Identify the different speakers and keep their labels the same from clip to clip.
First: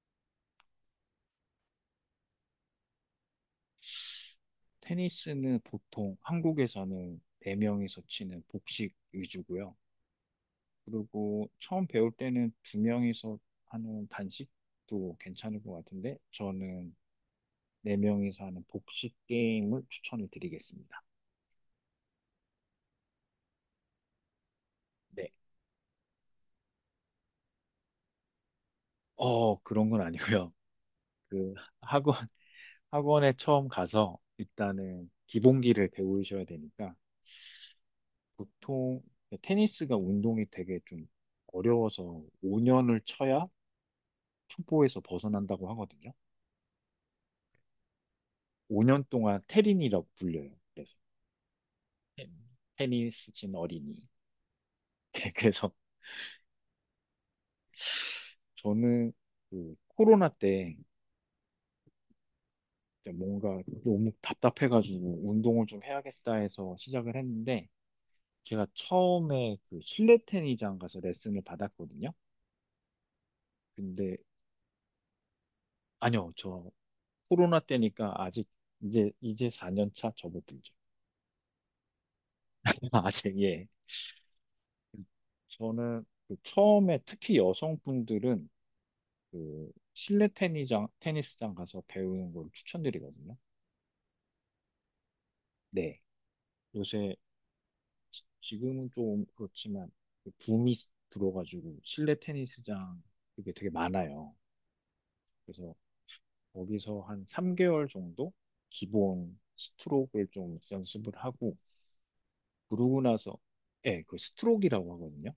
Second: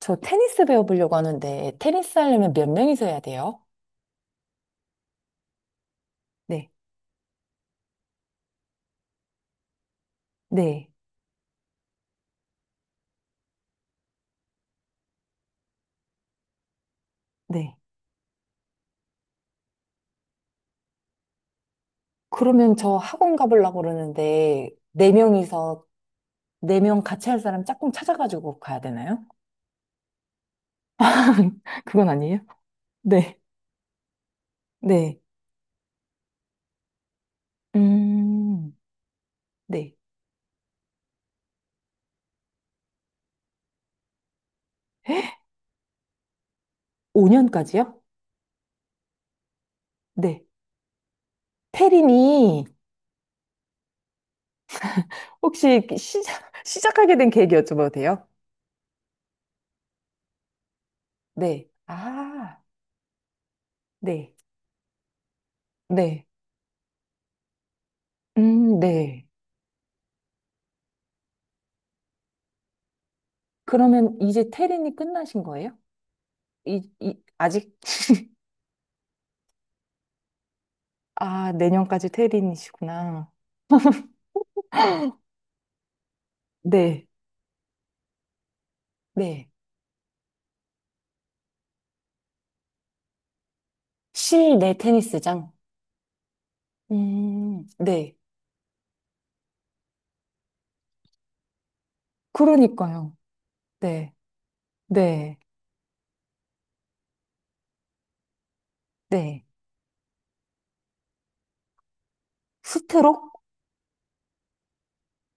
Speaker 1: 저 테니스 배워보려고 하는데, 테니스 하려면 몇 명이서 해야 돼요?
Speaker 2: 테니스는 보통
Speaker 1: 네,
Speaker 2: 한국에서는 4명이서 치는 복식 위주고요.
Speaker 1: 네,
Speaker 2: 그리고 처음 배울 때는 2명이서 하는 단식도 괜찮을 것 같은데 저는
Speaker 1: 네.
Speaker 2: 4명이서 하는 복식 게임을 추천을 드리겠습니다.
Speaker 1: 그러면 저 학원 가보려고 그러는데, 네
Speaker 2: 네.
Speaker 1: 명이서, 네 명 같이 할 사람 짝꿍 찾아가지고 가야 되나요?
Speaker 2: 어, 그런 건 아니고요. 그
Speaker 1: 그건
Speaker 2: 학원,
Speaker 1: 아니에요?
Speaker 2: 학원에
Speaker 1: 네,
Speaker 2: 처음 가서 일단은
Speaker 1: 네.
Speaker 2: 기본기를 배우셔야 되니까
Speaker 1: 음,
Speaker 2: 보통
Speaker 1: 네,
Speaker 2: 테니스가 운동이 되게 좀 어려워서 5년을 쳐야 초보에서 벗어난다고 하거든요.
Speaker 1: 5년까지요?
Speaker 2: 5년 동안 테린이라고
Speaker 1: 네.
Speaker 2: 불려요. 그래서 테린,
Speaker 1: 태린이
Speaker 2: 테니스 친 어린이. 그래서
Speaker 1: 혹시 시작하게 된 계기 여쭤봐도 돼요?
Speaker 2: 저는 그 코로나 때
Speaker 1: 네, 아,
Speaker 2: 뭔가 너무
Speaker 1: 네,
Speaker 2: 답답해가지고 운동을 좀
Speaker 1: 네.
Speaker 2: 해야겠다 해서 시작을 했는데 제가
Speaker 1: 네.
Speaker 2: 처음에 그 실내 테니장 가서 레슨을 받았거든요. 근데
Speaker 1: 그러면 이제 테린이 끝나신 거예요?
Speaker 2: 아니요, 저 코로나
Speaker 1: 아직?
Speaker 2: 때니까 아직 이제 4년 차 접어들죠.
Speaker 1: 아, 내년까지 테린이시구나.
Speaker 2: 아직 예. 저는 그 처음에
Speaker 1: 네,
Speaker 2: 특히 여성분들은
Speaker 1: 네.
Speaker 2: 그 실내 테니스장 가서 배우는 걸 추천드리거든요.
Speaker 1: 실내 테니스장.
Speaker 2: 네. 요새
Speaker 1: 네.
Speaker 2: 지금은 좀 그렇지만 그 붐이 불어가지고 실내 테니스장
Speaker 1: 그러니까요.
Speaker 2: 그게 되게
Speaker 1: 네.
Speaker 2: 많아요.
Speaker 1: 네.
Speaker 2: 그래서 거기서 한 3개월 정도 기본
Speaker 1: 네.
Speaker 2: 스트로크를 좀 연습을 하고 그러고
Speaker 1: 스트로크?
Speaker 2: 나서 예, 그 스트로크라고 하거든요.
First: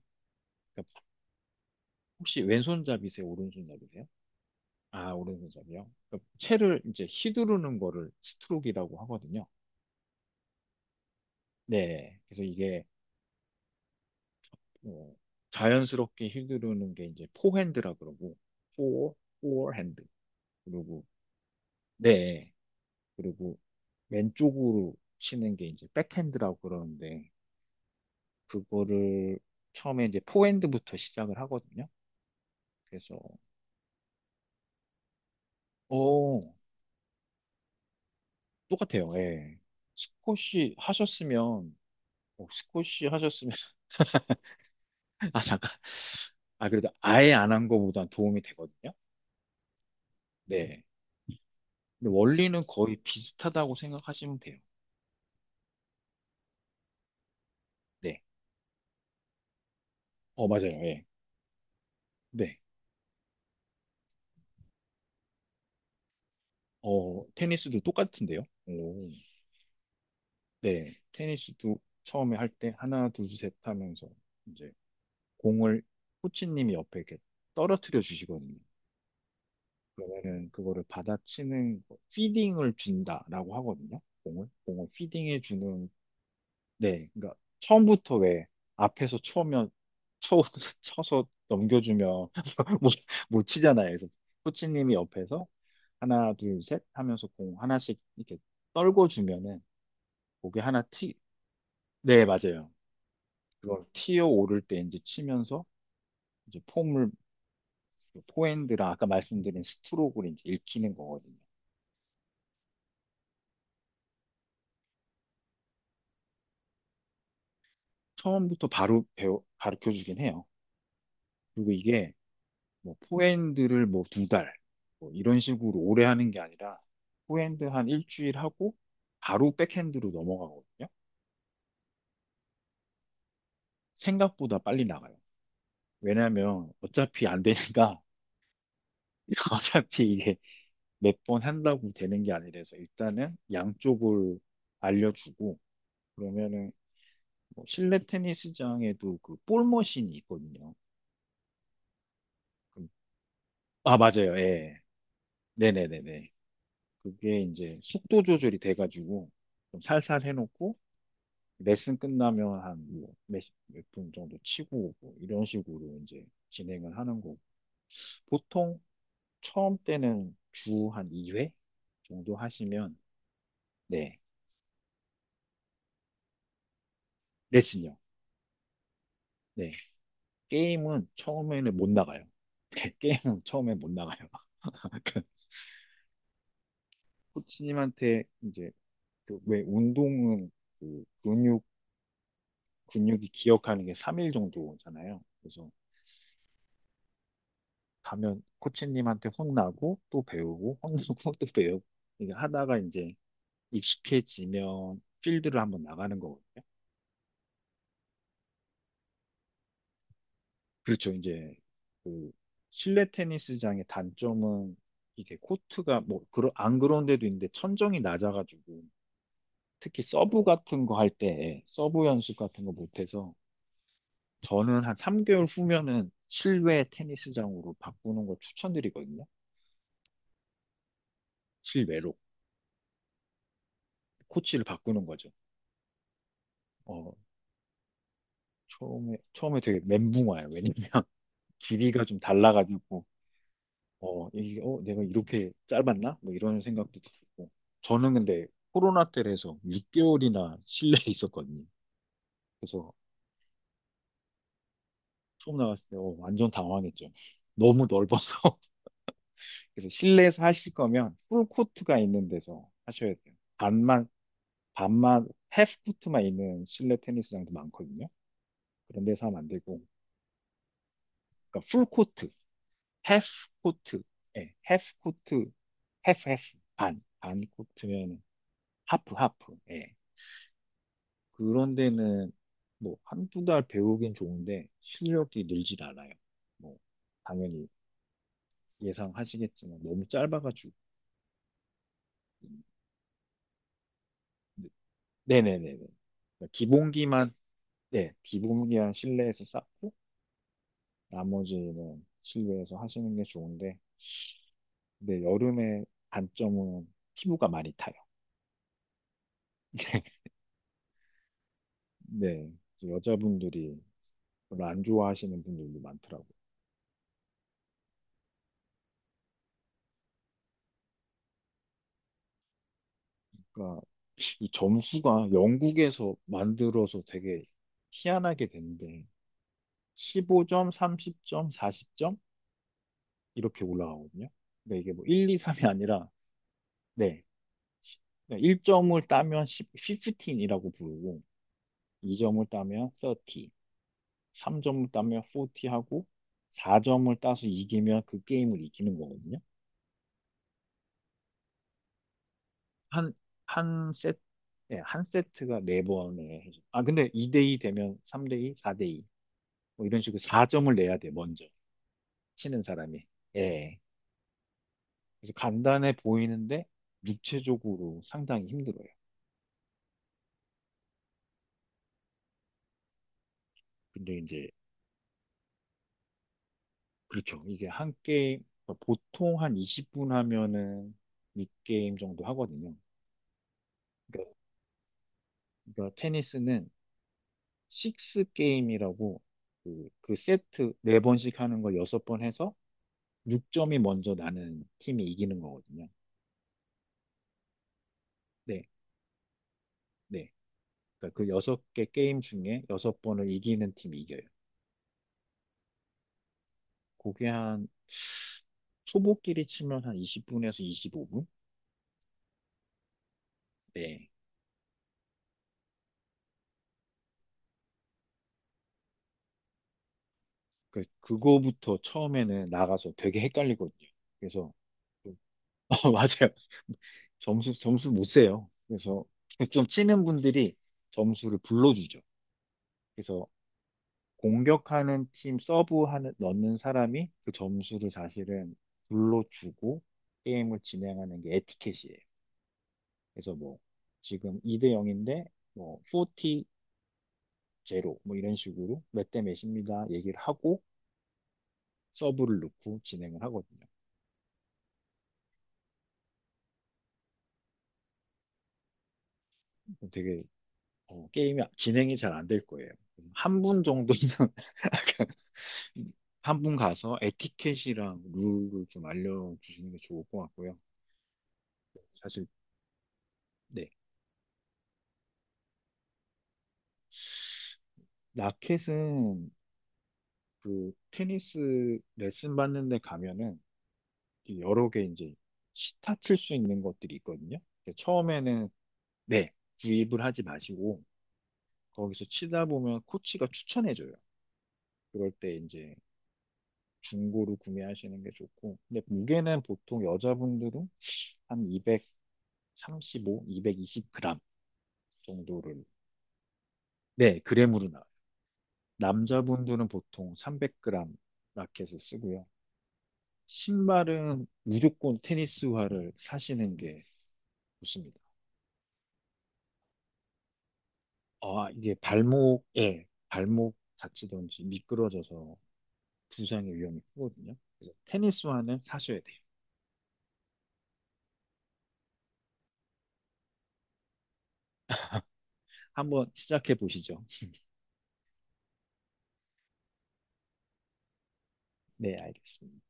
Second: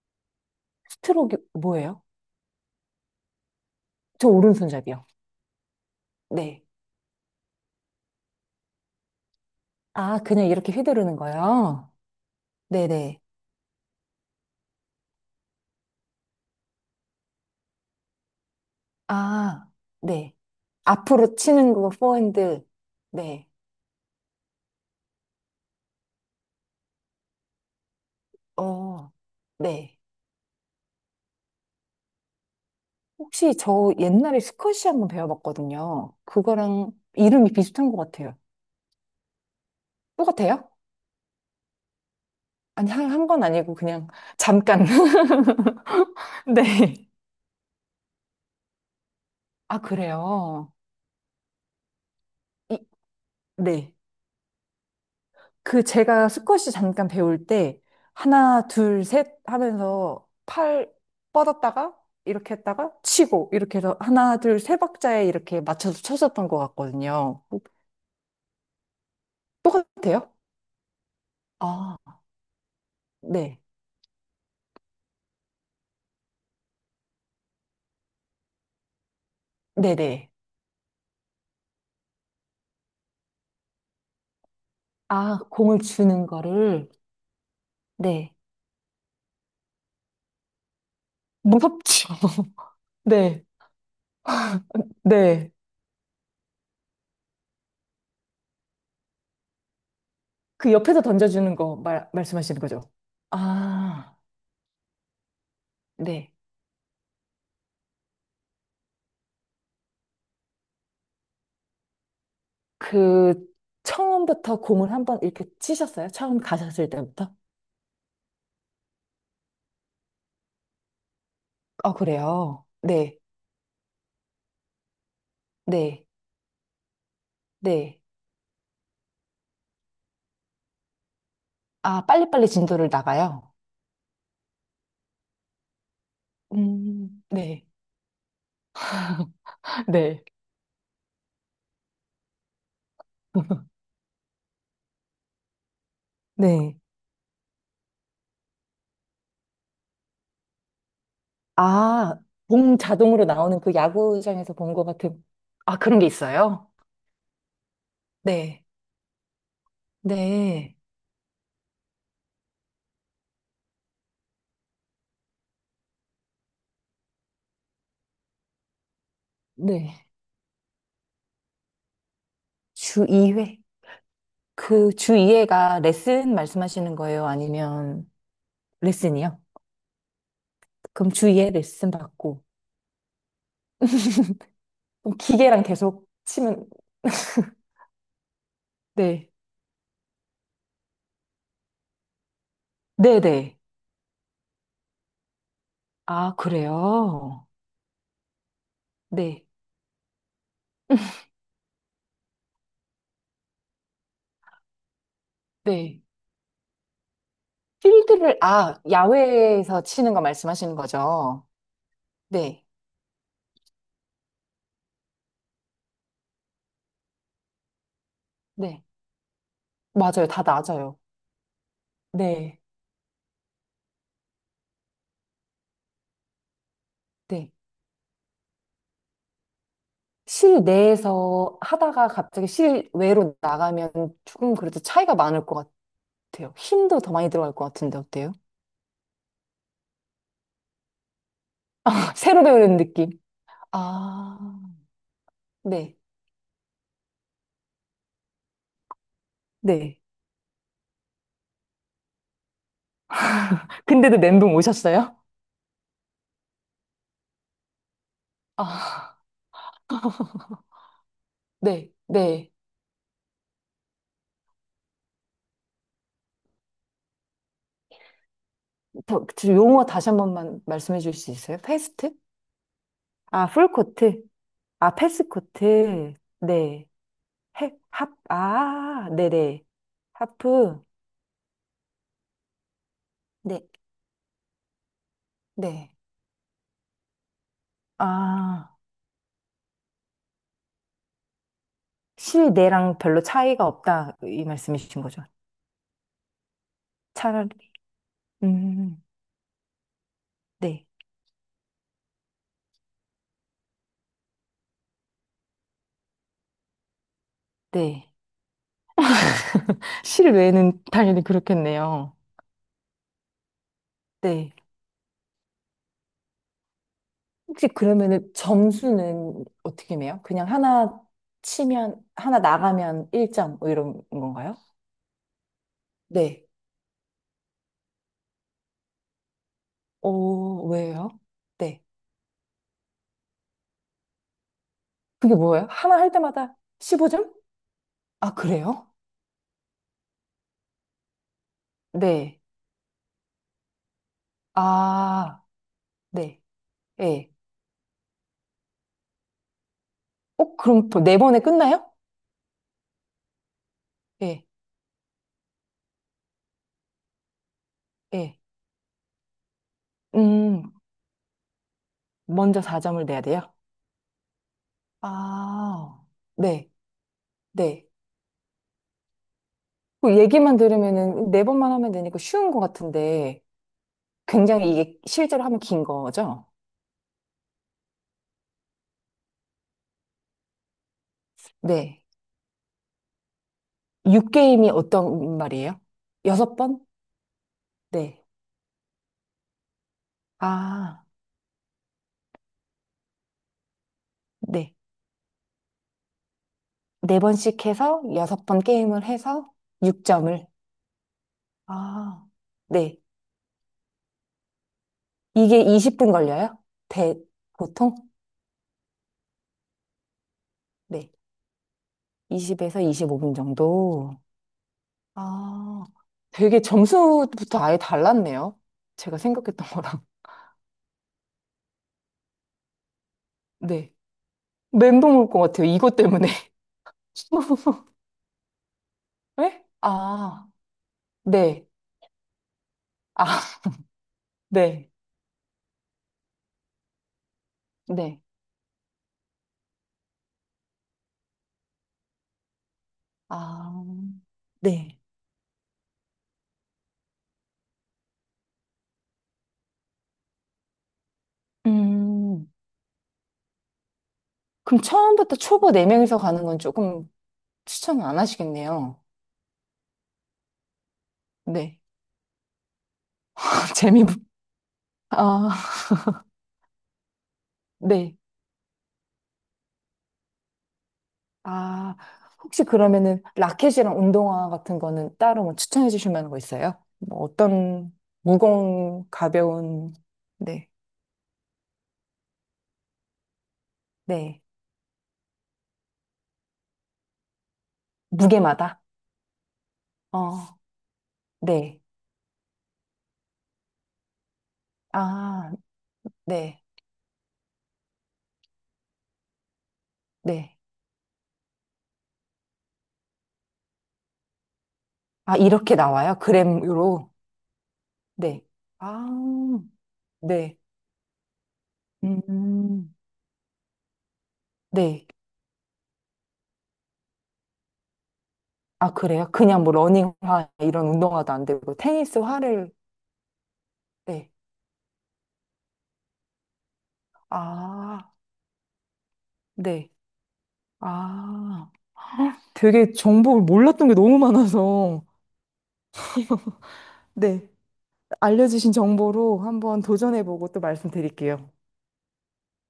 Speaker 2: 그러니까
Speaker 1: 스트로크 뭐예요?
Speaker 2: 혹시 왼손잡이세요? 오른손잡이세요?
Speaker 1: 저 오른손잡이요.
Speaker 2: 아, 오른손잡이요. 그러니까
Speaker 1: 네.
Speaker 2: 채를 이제 휘두르는 거를 스트로크라고 하거든요.
Speaker 1: 아, 그냥 이렇게 휘두르는 거요?
Speaker 2: 네. 그래서 이게
Speaker 1: 네네.
Speaker 2: 어, 자연스럽게 휘두르는 게 이제 포핸드라 그러고 포
Speaker 1: 아,
Speaker 2: 포핸드
Speaker 1: 네.
Speaker 2: 그리고
Speaker 1: 앞으로 치는 거,
Speaker 2: 네
Speaker 1: 포핸드. 네.
Speaker 2: 그리고 왼쪽으로 치는 게 이제 백핸드라고 그러는데
Speaker 1: 어,
Speaker 2: 그거를
Speaker 1: 네.
Speaker 2: 처음에 이제 포핸드부터 시작을 하거든요. 그래서
Speaker 1: 혹시 저 옛날에 스쿼시 한번 배워봤거든요.
Speaker 2: 어
Speaker 1: 그거랑 이름이 비슷한 것 같아요.
Speaker 2: 똑같아요. 예.
Speaker 1: 똑같아요?
Speaker 2: 스쿼시 하셨으면 어,
Speaker 1: 아니,
Speaker 2: 스쿼시
Speaker 1: 한 건
Speaker 2: 하셨으면
Speaker 1: 아니고 그냥 잠깐.
Speaker 2: 아 잠깐 아 그래도
Speaker 1: 네.
Speaker 2: 아예 안 한 거보단 도움이 되거든요.
Speaker 1: 아, 그래요?
Speaker 2: 네. 근데 원리는
Speaker 1: 이,
Speaker 2: 거의 비슷하다고
Speaker 1: 네.
Speaker 2: 생각하시면 돼요.
Speaker 1: 그 제가 스쿼시 잠깐 배울 때
Speaker 2: 네.
Speaker 1: 하나, 둘, 셋 하면서
Speaker 2: 어 맞아요.
Speaker 1: 팔
Speaker 2: 예.
Speaker 1: 뻗었다가 이렇게
Speaker 2: 네.
Speaker 1: 했다가 치고 이렇게 해서 하나, 둘, 세 박자에 이렇게 맞춰서 쳤었던 것
Speaker 2: 어,
Speaker 1: 같거든요.
Speaker 2: 테니스도 똑같은데요? 오.
Speaker 1: 똑같아요?
Speaker 2: 네, 테니스도
Speaker 1: 아,
Speaker 2: 처음에 할 때 하나, 둘, 셋
Speaker 1: 네.
Speaker 2: 하면서 이제 공을 코치님이 옆에 이렇게 떨어뜨려 주시거든요.
Speaker 1: 네네.
Speaker 2: 그러면은 그거를 받아치는, 거, 피딩을 준다라고 하거든요. 공을. 공을
Speaker 1: 아,
Speaker 2: 피딩해
Speaker 1: 공을
Speaker 2: 주는,
Speaker 1: 주는 거를.
Speaker 2: 네, 그러니까 처음부터
Speaker 1: 네.
Speaker 2: 왜 앞에서 쳐, 쳐서
Speaker 1: 무섭죠.
Speaker 2: 넘겨주면 못, 못
Speaker 1: 네.
Speaker 2: 치잖아요. 그래서 코치님이 옆에서
Speaker 1: 네.
Speaker 2: 하나, 둘, 셋 하면서 공 하나씩 이렇게 떨궈 주면은 그게
Speaker 1: 그
Speaker 2: 하나
Speaker 1: 옆에서
Speaker 2: 튀,
Speaker 1: 던져주는 거 말,
Speaker 2: 네,
Speaker 1: 말씀하시는
Speaker 2: 맞아요.
Speaker 1: 거죠?
Speaker 2: 그걸
Speaker 1: 아,
Speaker 2: 티어 오를 때 이제 치면서
Speaker 1: 네.
Speaker 2: 이제 폼을, 포핸드랑 아까 말씀드린 스트로크를 이제 읽히는 거거든요.
Speaker 1: 그, 처음부터 공을 한번 이렇게 치셨어요? 처음 가셨을 때부터?
Speaker 2: 처음부터 바로 가르쳐 주긴 해요. 그리고
Speaker 1: 아,
Speaker 2: 이게
Speaker 1: 그래요?
Speaker 2: 뭐
Speaker 1: 네.
Speaker 2: 포핸드를 뭐 두 달, 뭐 이런 식으로 오래
Speaker 1: 네.
Speaker 2: 하는 게 아니라 포핸드 한
Speaker 1: 네.
Speaker 2: 일주일 하고 바로 백핸드로 넘어가거든요.
Speaker 1: 아, 빨리빨리 진도를 나가요?
Speaker 2: 생각보다 빨리 나가요. 왜냐면 어차피 안
Speaker 1: 네.
Speaker 2: 되니까 어차피
Speaker 1: 네.
Speaker 2: 이게 몇 번 한다고 되는 게 아니라서 일단은 양쪽을 알려주고 그러면은
Speaker 1: 네.
Speaker 2: 뭐 실내 테니스장에도 그 볼 머신이 있거든요.
Speaker 1: 아, 봉
Speaker 2: 그-
Speaker 1: 자동으로 나오는 그
Speaker 2: 아, 맞아요.
Speaker 1: 야구장에서 본
Speaker 2: 예.
Speaker 1: 것 같은. 아, 그런 게
Speaker 2: 네네네네.
Speaker 1: 있어요?
Speaker 2: 그게 이제 속도 조절이
Speaker 1: 네.
Speaker 2: 돼가지고 좀 살살 해놓고
Speaker 1: 네.
Speaker 2: 레슨 끝나면 한몇몇분 정도 치고 오고 이런 식으로 이제 진행을 하는 거고 보통 처음
Speaker 1: 네.
Speaker 2: 때는 주 한 2회 정도 하시면
Speaker 1: 주 2회.
Speaker 2: 네
Speaker 1: 그 주 2회가 레슨 말씀하시는 거예요?
Speaker 2: 레슨요.
Speaker 1: 아니면 레슨이요?
Speaker 2: 게임은
Speaker 1: 그럼 주 2회
Speaker 2: 처음에는 못
Speaker 1: 레슨
Speaker 2: 나가요.
Speaker 1: 받고.
Speaker 2: 게임은 처음에 못 나가요.
Speaker 1: 그럼 기계랑 계속 치면,
Speaker 2: 코치님한테 이제
Speaker 1: 네.
Speaker 2: 그왜 운동은 그 근육 근육이
Speaker 1: 네네.
Speaker 2: 기억하는 게 3일 정도잖아요. 그래서
Speaker 1: 아, 그래요?
Speaker 2: 가면 코치님한테
Speaker 1: 네.
Speaker 2: 혼나고 또 배우고 혼나고 또 배우고 이게 하다가 이제 익숙해지면 필드를 한번
Speaker 1: 네.
Speaker 2: 나가는 거거든요.
Speaker 1: 필드를, 아, 야외에서 치는 거 말씀하시는
Speaker 2: 그렇죠.
Speaker 1: 거죠?
Speaker 2: 이제 그
Speaker 1: 네.
Speaker 2: 실내 테니스장의 단점은 이게 코트가 뭐 그런 안 그런 데도 있는데 천정이 낮아가지고
Speaker 1: 네.
Speaker 2: 특히
Speaker 1: 맞아요. 다
Speaker 2: 서브 같은 거
Speaker 1: 낮아요.
Speaker 2: 할 때 서브 연습
Speaker 1: 네.
Speaker 2: 같은 거 못해서 저는 한 3개월 후면은 실외
Speaker 1: 네.
Speaker 2: 테니스장으로 바꾸는 거 추천드리거든요.
Speaker 1: 실내에서 하다가
Speaker 2: 실외로
Speaker 1: 갑자기 실외로 나가면 조금
Speaker 2: 코치를
Speaker 1: 그래도
Speaker 2: 바꾸는
Speaker 1: 차이가
Speaker 2: 거죠.
Speaker 1: 많을 것 같아요. 힘도 더
Speaker 2: 어,
Speaker 1: 많이 들어갈 것 같은데 어때요?
Speaker 2: 처음에 되게 멘붕 와요. 왜냐면 길이가 좀
Speaker 1: 새로 배우는
Speaker 2: 달라가지고
Speaker 1: 느낌.
Speaker 2: 어,
Speaker 1: 아,
Speaker 2: 이게 어, 내가 이렇게
Speaker 1: 네,
Speaker 2: 짧았나? 뭐 이런 생각도 들고 저는 근데 코로나 때라서
Speaker 1: 네.
Speaker 2: 6개월이나 실내에 있었거든요. 그래서
Speaker 1: 근데도 멘붕 오셨어요?
Speaker 2: 처음 나갔을 때 어, 완전 당황했죠. 너무 넓어서
Speaker 1: 아,
Speaker 2: 그래서 실내에서 하실 거면
Speaker 1: 네,
Speaker 2: 풀코트가 있는
Speaker 1: 네.
Speaker 2: 데서 하셔야 돼요. 반만, 해프코트만 있는 실내 테니스장도 많거든요. 그런
Speaker 1: 더-
Speaker 2: 데서 하면 안
Speaker 1: 그
Speaker 2: 되고,
Speaker 1: 용어 다시 한 번만 말씀해 주실 수 있어요?
Speaker 2: 그러니까
Speaker 1: 패스트?
Speaker 2: 풀코트, 해프
Speaker 1: 아,
Speaker 2: 코트
Speaker 1: 풀코트.
Speaker 2: 예, 해
Speaker 1: 아,
Speaker 2: 프코트 해
Speaker 1: 패스코트.
Speaker 2: 프 해프
Speaker 1: 네.
Speaker 2: 반,
Speaker 1: 해, 합,
Speaker 2: 반코트면
Speaker 1: 아,
Speaker 2: 하프,
Speaker 1: 네네.
Speaker 2: 예.
Speaker 1: 하프.
Speaker 2: 그런 데는 뭐 한두
Speaker 1: 네,
Speaker 2: 달 배우긴 좋은데 실력이 늘진
Speaker 1: 네.
Speaker 2: 않아요. 뭐, 당연히
Speaker 1: 아,
Speaker 2: 예상하시겠지만 너무 짧아가지고.
Speaker 1: 실내랑 별로 차이가 없다. 이 말씀이신 거죠.
Speaker 2: 네네네네. 기본기만
Speaker 1: 차라리.
Speaker 2: 네, 기본기한
Speaker 1: 음,
Speaker 2: 실내에서 쌓고
Speaker 1: 네,
Speaker 2: 나머지는 실외에서 하시는 게 좋은데 근데 여름에 단점은 피부가 많이 타요.
Speaker 1: 네. 실외는 당연히 그렇겠네요.
Speaker 2: 네, 그래서 여자분들이
Speaker 1: 네.
Speaker 2: 별로 안 좋아하시는 분들도 많더라고요.
Speaker 1: 혹시 그러면은 점수는 어떻게 매요? 그냥 하나 치면, 하나 나가면 1점, 뭐
Speaker 2: 그러니까
Speaker 1: 이런
Speaker 2: 이
Speaker 1: 건가요?
Speaker 2: 점수가 영국에서
Speaker 1: 네.
Speaker 2: 만들어서 되게 희한하게 된데
Speaker 1: 어,
Speaker 2: 15점,
Speaker 1: 왜요?
Speaker 2: 30점,
Speaker 1: 네.
Speaker 2: 40점 이렇게 올라가거든요. 근데 이게 뭐 1,
Speaker 1: 그게
Speaker 2: 2, 3이
Speaker 1: 뭐예요? 하나
Speaker 2: 아니라
Speaker 1: 할 때마다
Speaker 2: 네,
Speaker 1: 15점? 아, 그래요?
Speaker 2: 1점을 따면 15이라고 부르고
Speaker 1: 네.
Speaker 2: 2점을 따면 30, 3점을 따면
Speaker 1: 아,
Speaker 2: 40 하고
Speaker 1: 네.
Speaker 2: 4점을
Speaker 1: 예.
Speaker 2: 따서 이기면 그 게임을 이기는 거거든요.
Speaker 1: 어, 그럼 또 네 번에 끝나요?
Speaker 2: 한, 한 세트,
Speaker 1: 예,
Speaker 2: 네, 한 세트가 4번을 해줘 아, 근데 2대2 되면
Speaker 1: 예.
Speaker 2: 3대2, 4대2. 뭐 이런 식으로 4점을
Speaker 1: 음,
Speaker 2: 내야 돼, 먼저.
Speaker 1: 먼저
Speaker 2: 치는
Speaker 1: 4점을
Speaker 2: 사람이.
Speaker 1: 내야 돼요?
Speaker 2: 예. 그래서 간단해
Speaker 1: 아,
Speaker 2: 보이는데
Speaker 1: 네, 네.
Speaker 2: 육체적으로 상당히 힘들어요.
Speaker 1: 그 얘기만 들으면은 네 번만 하면 되니까 쉬운 것 같은데,
Speaker 2: 근데 이제,
Speaker 1: 굉장히 이게 실제로 하면 긴 거죠?
Speaker 2: 그렇죠. 이게 한 게임, 보통 한 20분 하면은 6게임
Speaker 1: 네.
Speaker 2: 정도 하거든요. 그러니까,
Speaker 1: 6게임이 어떤 말이에요?
Speaker 2: 그러니까
Speaker 1: 여섯
Speaker 2: 테니스는
Speaker 1: 번?
Speaker 2: 식스
Speaker 1: 네.
Speaker 2: 게임이라고 그 세트 네
Speaker 1: 아,
Speaker 2: 번씩 하는 걸 여섯 번 해서 6점이 먼저 나는
Speaker 1: 네.
Speaker 2: 팀이 이기는 거거든요.
Speaker 1: 네 번씩 해서 여섯 번
Speaker 2: 네,
Speaker 1: 게임을 해서
Speaker 2: 네.
Speaker 1: 6점을.
Speaker 2: 그러니까 그 여섯 개 게임
Speaker 1: 아,
Speaker 2: 중에
Speaker 1: 네.
Speaker 2: 여섯 번을 이기는 팀이 이겨요.
Speaker 1: 이게 20분 걸려요? 대,
Speaker 2: 그게 한
Speaker 1: 보통?
Speaker 2: 초보끼리 치면 한 20분에서
Speaker 1: 네.
Speaker 2: 25분?
Speaker 1: 20에서 25분
Speaker 2: 네.
Speaker 1: 정도. 아, 되게 점수부터 아예 달랐네요. 제가 생각했던 거랑.
Speaker 2: 그거부터 처음에는 나가서 되게 헷갈리거든요.
Speaker 1: 네.
Speaker 2: 그래서, 좀-
Speaker 1: 멘붕 올 것 같아요.
Speaker 2: 어,
Speaker 1: 이것 때문에.
Speaker 2: 맞아요. 점수, 점수 못 세요. 그래서
Speaker 1: 네?
Speaker 2: 좀 치는
Speaker 1: 아,
Speaker 2: 분들이 점수를
Speaker 1: 네.
Speaker 2: 불러주죠. 그래서
Speaker 1: 아, 네,
Speaker 2: 공격하는 팀 서브하는 넣는 사람이 그 점수를
Speaker 1: 네.
Speaker 2: 사실은 불러주고 게임을 진행하는 게 에티켓이에요. 그래서 뭐
Speaker 1: 아,
Speaker 2: 지금 2 대
Speaker 1: 네.
Speaker 2: 0인데 뭐 40 제로 뭐 이런 식으로 몇 대 몇입니다 얘기를 하고 서브를
Speaker 1: 음.
Speaker 2: 넣고 진행을 하거든요.
Speaker 1: 그럼 처음부터 초보 4명이서 가는 건 조금 추천을 안 하시겠네요.
Speaker 2: 되게 어, 게임이
Speaker 1: 네.
Speaker 2: 진행이 잘 안 될 거예요. 한 분 정도는
Speaker 1: 재미, 아,
Speaker 2: 한 분 가서 에티켓이랑
Speaker 1: 네.
Speaker 2: 룰을 좀 알려주시는 게 좋을 것 같고요.
Speaker 1: 아,
Speaker 2: 사실
Speaker 1: 혹시 그러면은 라켓이랑 운동화 같은 거는 따로 뭐 추천해 주실 만한 거 있어요? 뭐
Speaker 2: 네.
Speaker 1: 어떤 무거운,
Speaker 2: 라켓은
Speaker 1: 가벼운, 네,
Speaker 2: 그 테니스 레슨 받는 데 가면은
Speaker 1: 네.
Speaker 2: 여러 개 이제 시타 칠 수 있는 것들이 있거든요. 근데 처음에는
Speaker 1: 무게마다?
Speaker 2: 네, 구입을 하지
Speaker 1: 어,
Speaker 2: 마시고
Speaker 1: 네.
Speaker 2: 거기서 치다 보면 코치가 추천해줘요. 그럴 때
Speaker 1: 아,
Speaker 2: 이제
Speaker 1: 네,
Speaker 2: 중고로 구매하시는 게 좋고 근데 무게는 보통
Speaker 1: 네.
Speaker 2: 여자분들은 한 235, 220g
Speaker 1: 아,
Speaker 2: 정도를
Speaker 1: 이렇게 나와요? 그램으로?
Speaker 2: 네, 그램으로 나와요.
Speaker 1: 네. 아,
Speaker 2: 남자분들은 보통
Speaker 1: 네.
Speaker 2: 300g 라켓을 쓰고요.
Speaker 1: 음.
Speaker 2: 신발은 무조건
Speaker 1: 네.
Speaker 2: 테니스화를 사시는 게 좋습니다.
Speaker 1: 아, 그래요? 그냥 뭐 러닝화 이런 운동화도 안
Speaker 2: 아, 이게
Speaker 1: 되고 테니스 화를
Speaker 2: 발목 다치든
Speaker 1: 네.
Speaker 2: 지 미끄러져서 부상의 위험이 크거든요. 그래서
Speaker 1: 아,
Speaker 2: 테니스화는 사셔야 돼요.
Speaker 1: 네. 아. 되게 정보를 몰랐던 게 너무 많아서,
Speaker 2: 한번 시작해 보시죠.
Speaker 1: 네. 알려주신 정보로 한번 도전해보고 또 말씀드릴게요.
Speaker 2: 네, 알겠습니다.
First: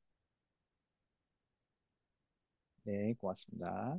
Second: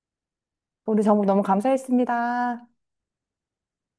Speaker 1: 오늘 정보 너무 감사했습니다.
Speaker 2: 네, 고맙습니다.